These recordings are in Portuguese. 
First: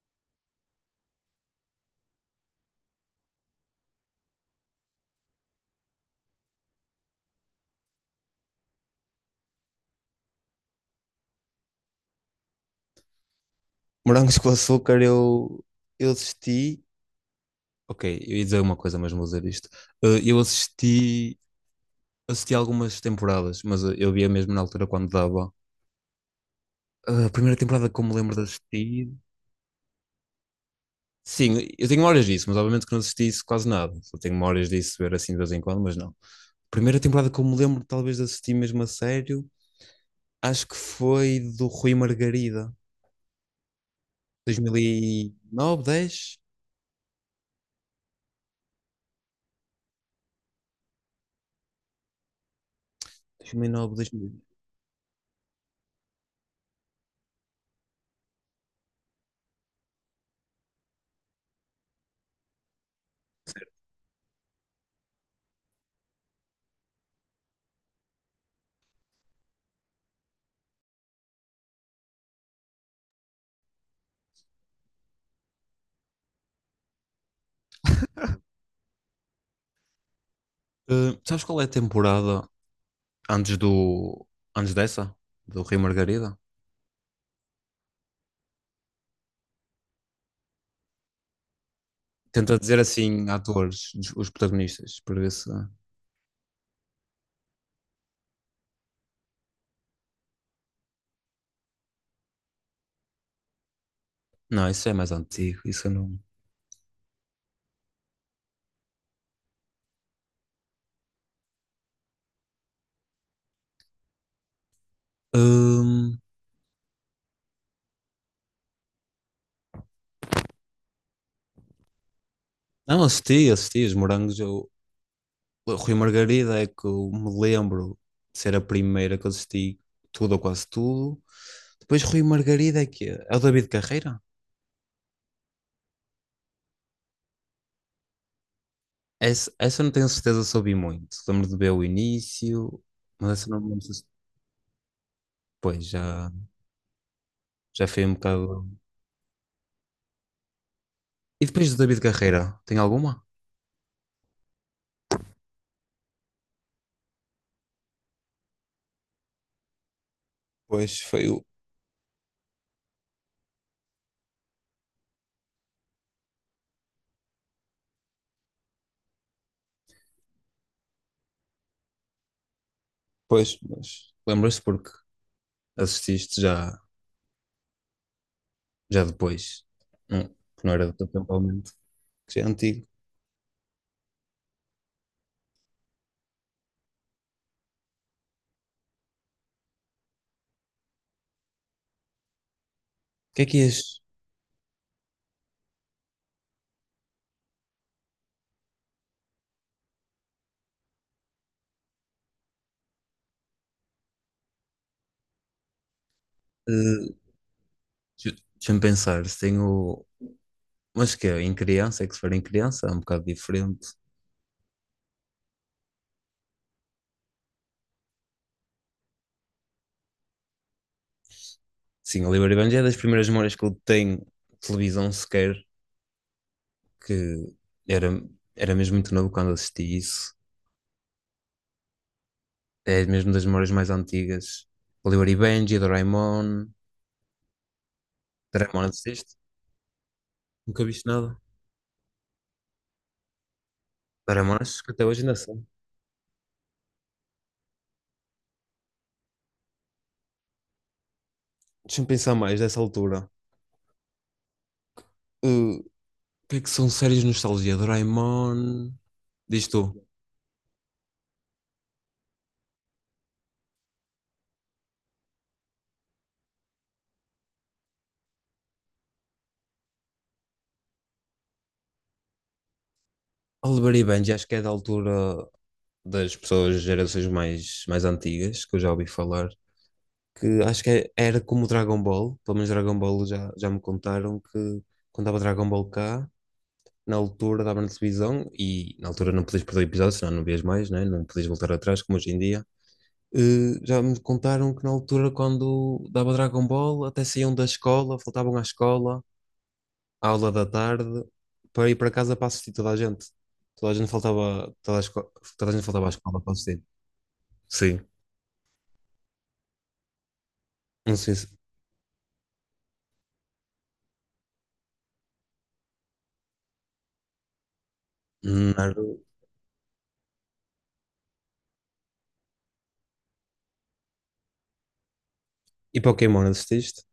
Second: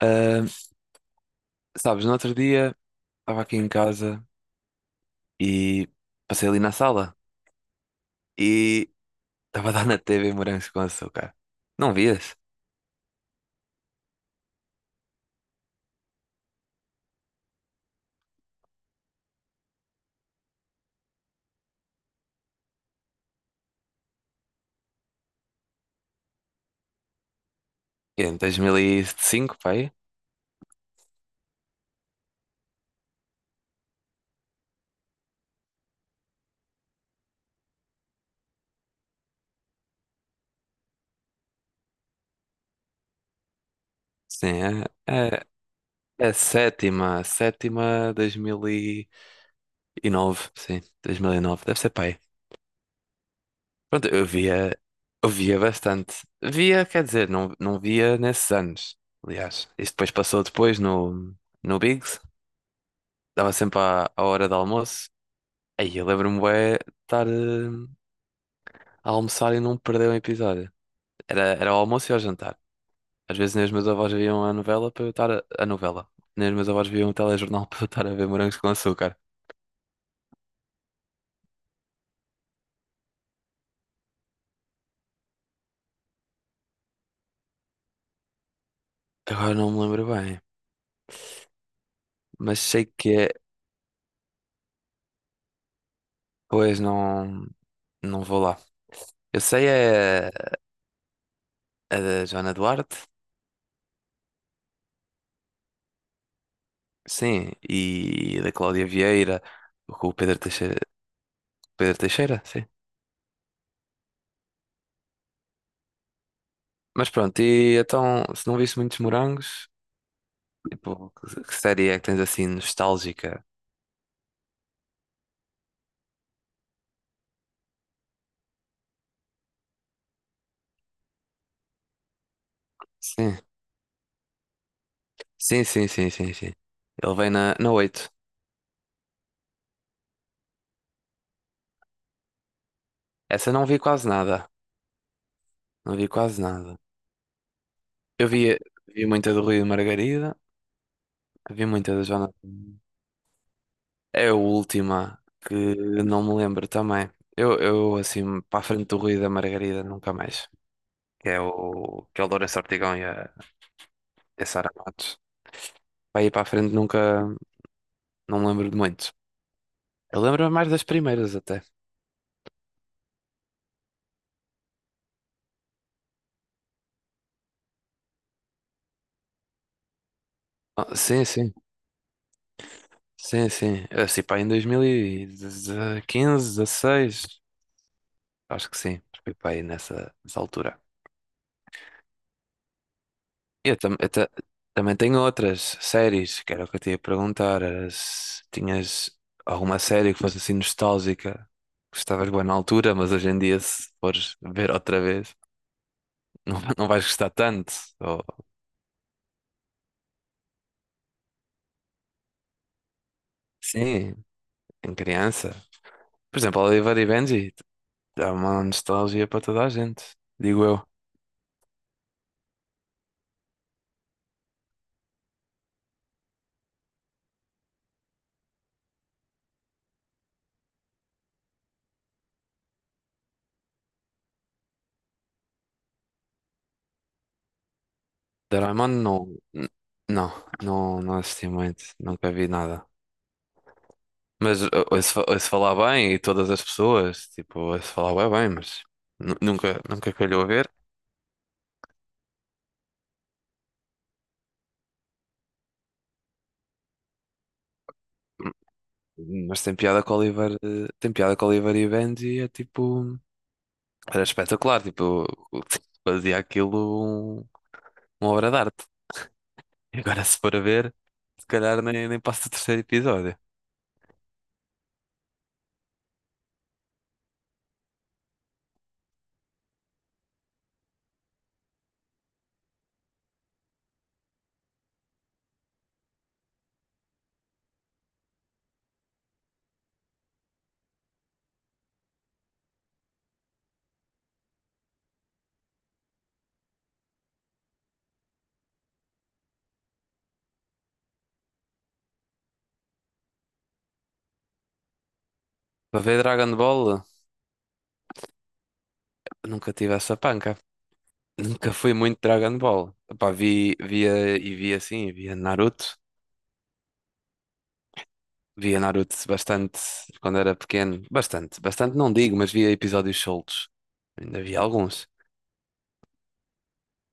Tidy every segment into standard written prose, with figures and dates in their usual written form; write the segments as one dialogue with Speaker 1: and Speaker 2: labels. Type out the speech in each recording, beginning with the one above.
Speaker 1: Ah, sabes, no outro dia estava aqui em casa e passei ali na sala e estava a dar na TV Morangos com Açúcar. Não vias?
Speaker 2: Morangos com açúcar, eu assisti. Ok, eu ia dizer uma coisa, mas vou dizer isto. Eu assisti, assisti algumas temporadas, mas eu via mesmo na altura quando dava. A primeira temporada que eu me
Speaker 1: É
Speaker 2: lembro
Speaker 1: de
Speaker 2: de
Speaker 1: dois mil e
Speaker 2: assistir.
Speaker 1: cinco, pai?
Speaker 2: Sim, eu tenho memórias disso, mas obviamente que não assisti isso quase nada. Só tenho memórias disso, ver assim de vez em quando, mas não. Primeira temporada que eu me lembro, talvez, de assistir mesmo a sério, acho que foi do Rui Margarida,
Speaker 1: Sim,
Speaker 2: dois mil e
Speaker 1: é, é,
Speaker 2: nove,
Speaker 1: é
Speaker 2: dez,
Speaker 1: sétima, sétima, dois mil e nove, sim, 2009 deve ser, pai.
Speaker 2: dois mil e nove,
Speaker 1: Pronto,
Speaker 2: dois mil.
Speaker 1: eu via bastante. Via, quer dizer, não, via nesses anos, aliás. Isso depois passou depois no, no Biggs, dava sempre à, à hora do almoço. Aí eu lembro-me bué de estar a almoçar e não perder um episódio. Era, era o almoço e ao jantar. Às vezes nem os meus avós viam a novela para eu estar a novela. Nem os meus avós viam o telejornal para eu estar a ver Morangos com Açúcar.
Speaker 2: Sabes qual é a temporada antes do antes dessa, do Rei Margarida.
Speaker 1: Agora não me lembro bem,
Speaker 2: Tenta
Speaker 1: mas
Speaker 2: dizer
Speaker 1: sei que
Speaker 2: assim
Speaker 1: é.
Speaker 2: atores, os protagonistas, para ver se.
Speaker 1: Pois não, não vou lá. Eu sei é a da Joana Duarte,
Speaker 2: Não, isso é mais antigo, isso eu não.
Speaker 1: sim, e a da Cláudia Vieira, com o Pedro Teixeira. Pedro Teixeira, sim.
Speaker 2: Hum,
Speaker 1: Mas pronto, e então, se não viste muitos morangos. Tipo, que série é que tens assim
Speaker 2: não,
Speaker 1: nostálgica?
Speaker 2: assisti, assisti os morangos. Eu... O Rei Margarida é que eu me lembro de ser a primeira que eu assisti tudo ou quase tudo. Depois Rui Margarida é que é. É
Speaker 1: Sim,
Speaker 2: o David Carreira?
Speaker 1: sim, sim, sim, sim, sim. Ele vem na, na oito.
Speaker 2: Essa eu não tenho certeza se ouvi muito. Lembro de ver o início, mas essa
Speaker 1: Essa
Speaker 2: não
Speaker 1: não
Speaker 2: me
Speaker 1: vi
Speaker 2: lembro se
Speaker 1: quase nada.
Speaker 2: depois
Speaker 1: Não vi
Speaker 2: já,
Speaker 1: quase nada.
Speaker 2: já foi um
Speaker 1: Eu vi,
Speaker 2: bocado.
Speaker 1: vi muita do Rui e Margarida,
Speaker 2: E
Speaker 1: vi
Speaker 2: depois do
Speaker 1: muita
Speaker 2: David
Speaker 1: da
Speaker 2: Carreira, tem
Speaker 1: Jonathan.
Speaker 2: alguma?
Speaker 1: É a última que não me lembro também. Eu assim, para a frente do Rui e da Margarida, nunca mais.
Speaker 2: Pois foi o.
Speaker 1: Que é o Lourenço Ortigão e a Sara Matos. Para ir para a frente nunca, não me lembro de muito. Eu lembro mais das primeiras até.
Speaker 2: Pois, mas lembras porque assististe já, já depois. Não, que não era do
Speaker 1: Ah,
Speaker 2: teu
Speaker 1: sim,
Speaker 2: tempo,
Speaker 1: sim.
Speaker 2: obviamente. Que já é antigo. O
Speaker 1: Sim, sim. É, assim, pá, em 2015, 16, acho que sim. Fui pá, aí nessa, nessa altura.
Speaker 2: que é que
Speaker 1: E eu,
Speaker 2: és?
Speaker 1: também tenho outras séries, que era o que eu te ia perguntar. Era se tinhas alguma série que fosse assim nostálgica, que estavas boa na altura, mas hoje em dia, se fores ver outra vez, não, não vais
Speaker 2: eh,
Speaker 1: gostar tanto. Ou,
Speaker 2: Deixa-me pensar. Se tenho. Mas que é, em criança, é que se for em criança, é um bocado diferente.
Speaker 1: sim, em criança. Por exemplo, Oliver e Benji, dá uma nostalgia para toda a gente, digo eu.
Speaker 2: Sim, Oliver e Benji é das primeiras memórias que eu tenho de televisão sequer, que era, era mesmo muito novo quando assisti isso. É mesmo das memórias mais antigas. Oliver e Benji, Doraemon. Doraemon
Speaker 1: Doraemon
Speaker 2: assististe?
Speaker 1: não. Não,
Speaker 2: Nunca
Speaker 1: não,
Speaker 2: viste
Speaker 1: não
Speaker 2: nada.
Speaker 1: assisti muito, nunca vi nada.
Speaker 2: Doraemon,
Speaker 1: Mas
Speaker 2: acho que até hoje
Speaker 1: ouço,
Speaker 2: ainda
Speaker 1: ouço
Speaker 2: são.
Speaker 1: falar bem e todas as pessoas, tipo, ouço falar bem, bem, mas nunca, nunca calhou a ver.
Speaker 2: Deixa-me pensar mais dessa altura. O que é que são séries de nostalgia? Doraemon.
Speaker 1: Mas
Speaker 2: Diz
Speaker 1: tem
Speaker 2: tu.
Speaker 1: piada com o Oliver, tem piada com o Oliver e Benji, é tipo, era espetacular, tipo, fazia uma obra de arte. E agora se for a ver, se calhar nem, nem passa o terceiro episódio.
Speaker 2: Oliver e Benji, acho que é da altura das pessoas, gerações mais, mais antigas, que eu já ouvi falar. Que acho que era como o Dragon Ball. Pelo menos Dragon Ball já, já me contaram que quando dava Dragon Ball cá, na altura dava na televisão e na altura não podias perder o episódio, senão não vias mais, né? Não podias voltar atrás, como hoje em dia. Já me contaram que na altura, quando dava Dragon Ball, até saíam da escola, faltavam à escola, à aula da tarde, para ir para casa para assistir toda a gente. Toda a gente faltava, toda a gente
Speaker 1: Para
Speaker 2: faltava à
Speaker 1: ver
Speaker 2: escola para
Speaker 1: Dragon
Speaker 2: assistir.
Speaker 1: Ball,
Speaker 2: Sim.
Speaker 1: nunca tive essa panca.
Speaker 2: Não sei se.
Speaker 1: Nunca fui muito Dragon Ball. Epá, vi, via e via assim, via Naruto. Via Naruto
Speaker 2: Naruto.
Speaker 1: bastante quando era pequeno. Bastante, bastante não digo, mas via episódios soltos. Ainda vi alguns.
Speaker 2: E Pokémon assististe?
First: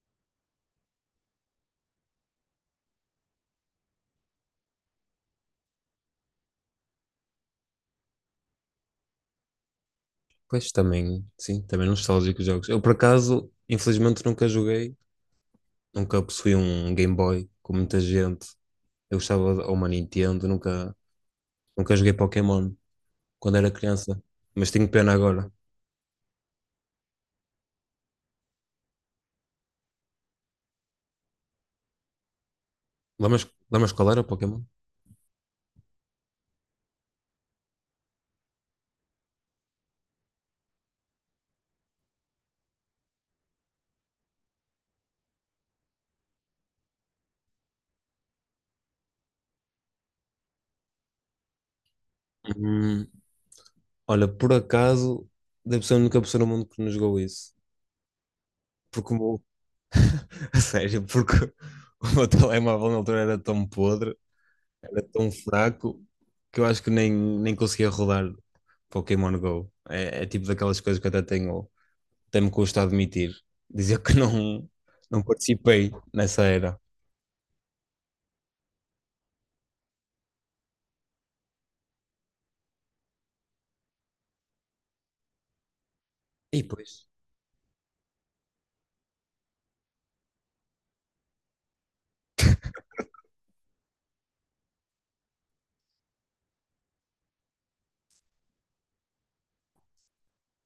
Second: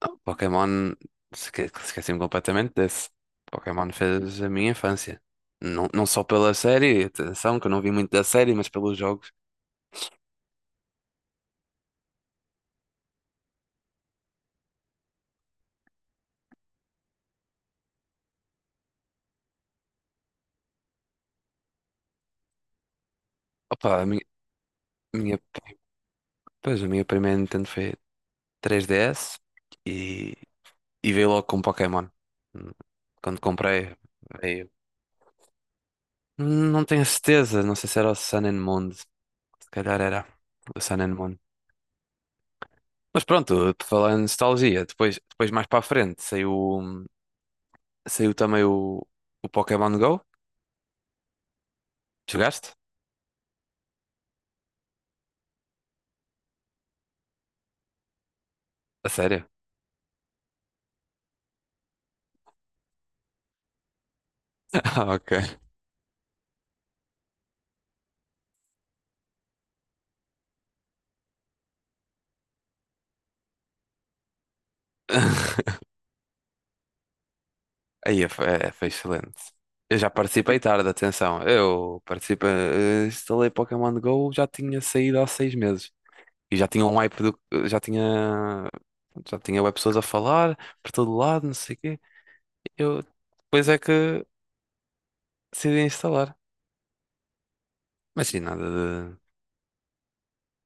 Speaker 1: Ah, Pokémon, esqueci-me completamente desse. Pokémon fez a minha infância. Não, não só pela série, atenção, que eu não vi muito da série, mas pelos jogos.
Speaker 2: Pois também, sim, também nostálgico os jogos. Eu, por acaso, infelizmente nunca joguei, nunca possuí um Game Boy com muita gente. Eu gostava de ou uma Nintendo, nunca, nunca joguei Pokémon quando era
Speaker 1: Opa, a minha,
Speaker 2: criança, mas tenho pena
Speaker 1: minha,
Speaker 2: agora.
Speaker 1: pois, a minha primeira Nintendo foi 3DS e, e veio logo com Pokémon. Hum, Quando
Speaker 2: Lembras, lembras
Speaker 1: comprei,
Speaker 2: qual era o Pokémon?
Speaker 1: veio. Não tenho certeza, não sei se era o Sun and Moon, se calhar era o Sun and Moon. Mas pronto, por falar em nostalgia, depois, depois mais para a frente saiu, saiu também o Pokémon Go. Jogaste?
Speaker 2: Hum, olha, por acaso, deve ser a única pessoa no mundo que nos jogou isso.
Speaker 1: A
Speaker 2: Porque o meu,
Speaker 1: sério?
Speaker 2: a sério, porque o meu telemóvel na altura era tão podre, era
Speaker 1: Ah,
Speaker 2: tão
Speaker 1: ok.
Speaker 2: fraco, que eu acho que nem, nem conseguia rodar Pokémon Go. É, é tipo daquelas coisas que eu até tenho. Até me custa admitir, dizer que não, não participei nessa era.
Speaker 1: Aí foi, é, foi excelente. Eu já participei tarde, atenção. Eu participei, instalei Pokémon Go, já tinha saído há seis meses. E
Speaker 2: E
Speaker 1: já tinha
Speaker 2: pois,
Speaker 1: um hype do, já tinha, já tinha web pessoas a falar por todo lado, não sei o quê. Eu depois é que decidi instalar. Mas sim, nada de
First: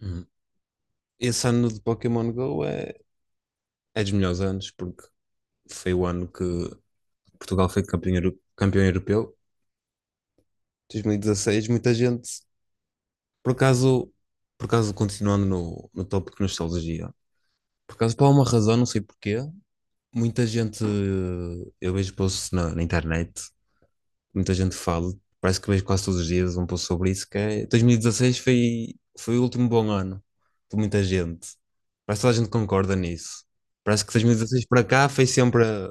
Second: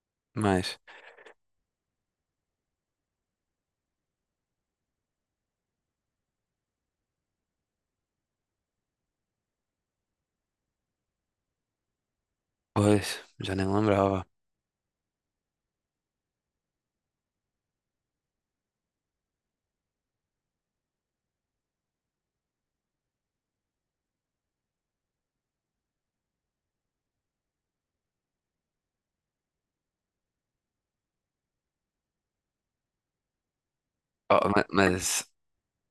Speaker 2: hum,
Speaker 1: mais.
Speaker 2: esse ano de Pokémon Go é, é dos melhores anos, porque foi o ano que Portugal foi campeão, campeão europeu, 2016, muita gente,
Speaker 1: Pois,
Speaker 2: por
Speaker 1: já nem me
Speaker 2: acaso,
Speaker 1: lembrava.
Speaker 2: por acaso continuando no, no tópico nostalgia, por acaso por alguma razão, não sei porquê, muita gente eu vejo posts na, na internet muita gente fala, parece que vejo quase todos os dias um pouco sobre isso, que é 2016 foi, foi o último bom ano de muita gente. Parece que toda a gente concorda nisso. Parece que
Speaker 1: Oh,
Speaker 2: 2016 para cá foi
Speaker 1: mas,
Speaker 2: sempre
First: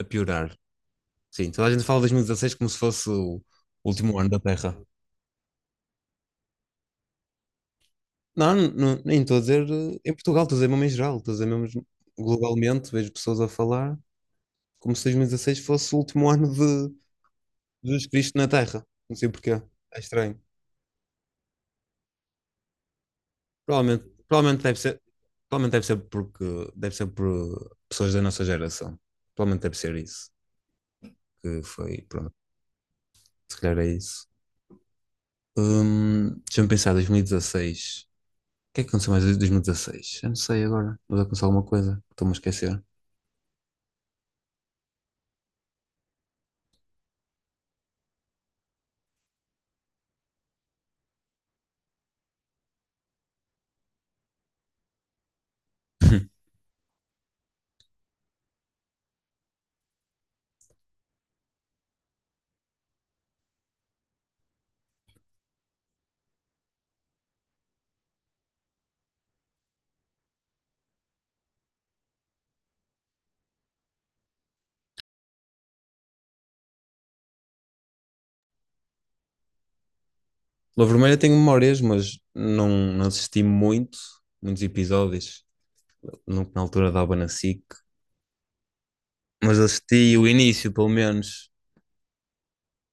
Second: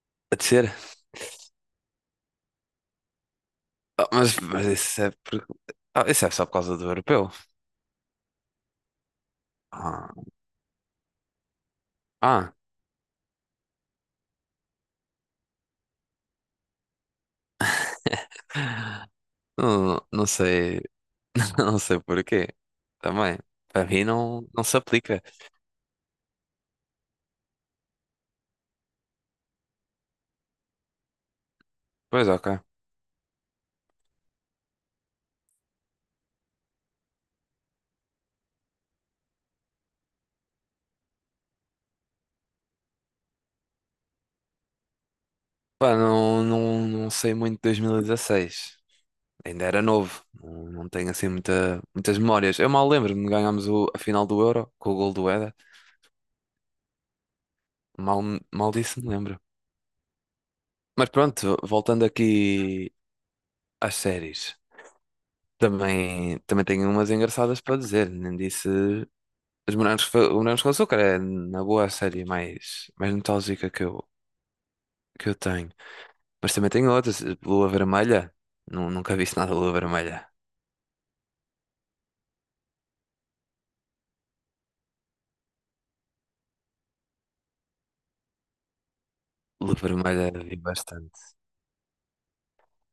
Speaker 2: a
Speaker 1: a
Speaker 2: piorar.
Speaker 1: descer?
Speaker 2: Sim, toda a gente fala de 2016 como se fosse o
Speaker 1: Oh,
Speaker 2: último ano da
Speaker 1: mas
Speaker 2: Terra.
Speaker 1: isso é por... Ah, isso é só por causa do europeu.
Speaker 2: Não, nem estou a dizer
Speaker 1: Ah,
Speaker 2: em Portugal, estou a dizer mesmo em geral, estou a dizer mesmo
Speaker 1: ah.
Speaker 2: globalmente, vejo pessoas a falar como se 2016 fosse o último ano de Jesus Cristo na Terra. Não sei porquê, é
Speaker 1: Não, não
Speaker 2: estranho.
Speaker 1: sei, não sei porquê. Também, para mim
Speaker 2: Provavelmente,
Speaker 1: não, não se aplica.
Speaker 2: provavelmente deve ser porque deve ser por pessoas da nossa geração. Provavelmente deve ser isso. Que foi,
Speaker 1: Pois,
Speaker 2: pronto,
Speaker 1: ok.
Speaker 2: se calhar é isso. Deixa-me pensar, 2016. O que é que aconteceu mais em 2016? Eu não sei agora. Vou aconteceu alguma coisa. Estou-me a esquecer.
Speaker 1: Pá, não, não, não sei muito de dois mil e dezasseis. Ainda era novo. Não, não tenho assim muita, muitas memórias. Eu mal lembro-me de ganharmos o, a final do Euro com o gol do Éder. Mal, mal disso me lembro. Mas pronto, voltando aqui às séries. Também, também tenho umas engraçadas para dizer. Nem disse. Os Morangos, o Morangos com Açúcar é, na boa, a série mais, mais nostálgica que eu tenho. Mas também tenho outras. Lua Vermelha. Nunca vi nada de Lua Vermelha.
Speaker 2: Lua Vermelha tenho memórias, mas não, não assisti muito, muitos episódios. Nunca na altura dava na SIC. Mas
Speaker 1: Lua
Speaker 2: assisti o
Speaker 1: Vermelha vi
Speaker 2: início, pelo
Speaker 1: bastante.
Speaker 2: menos.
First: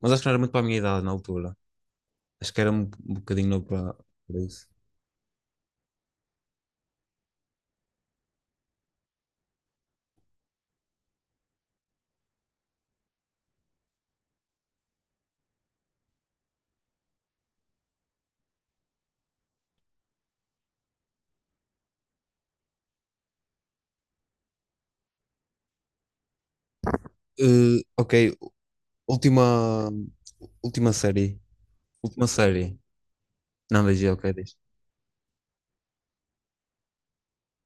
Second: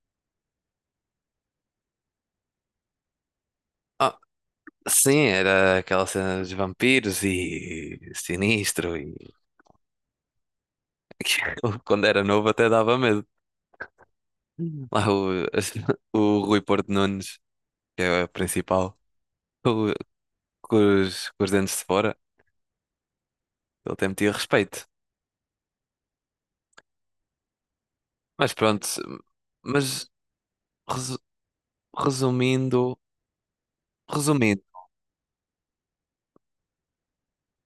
Speaker 2: Mas acho que não era muito para a minha idade na altura. Acho que era um, um bocadinho novo para,
Speaker 1: Ah,
Speaker 2: para isso.
Speaker 1: sim, era aquela cena dos vampiros e sinistro. E... aquilo, quando era novo até dava medo. Lá o, o Rui Porto Nunes, que é o principal, com, com os dentes de fora, ele até metia respeito.
Speaker 2: Eh, ok,
Speaker 1: Mas pronto,
Speaker 2: última,
Speaker 1: mas
Speaker 2: última
Speaker 1: resu-
Speaker 2: série. Última série.
Speaker 1: resumindo,
Speaker 2: Não vejo, ok, diz.
Speaker 1: resumindo,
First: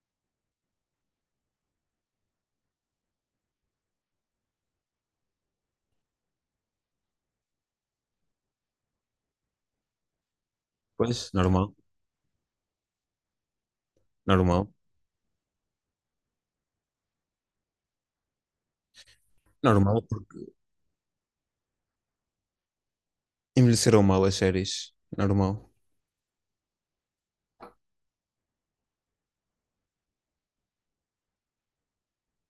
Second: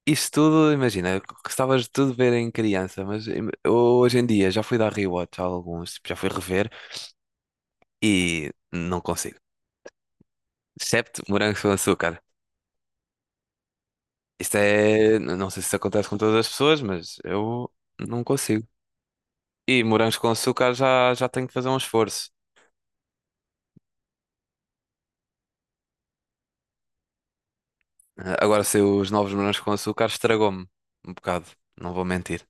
Speaker 1: isto tudo, imagina, gostavas de tudo ver em criança, mas hoje em dia já fui dar rewatch a alguns, tipo, já fui rever e não consigo. Excepto
Speaker 2: Pois,
Speaker 1: morangos com
Speaker 2: normal,
Speaker 1: açúcar. Isto
Speaker 2: normal,
Speaker 1: é, não sei se isso acontece com todas as pessoas, mas eu não consigo. E
Speaker 2: normal,
Speaker 1: morangos com
Speaker 2: porque
Speaker 1: açúcar já, já tenho que fazer um esforço.
Speaker 2: envelheceram mal as séries. Normal.
Speaker 1: Ah, agora sei os novos morangos com açúcar estragou-me um bocado, não vou mentir.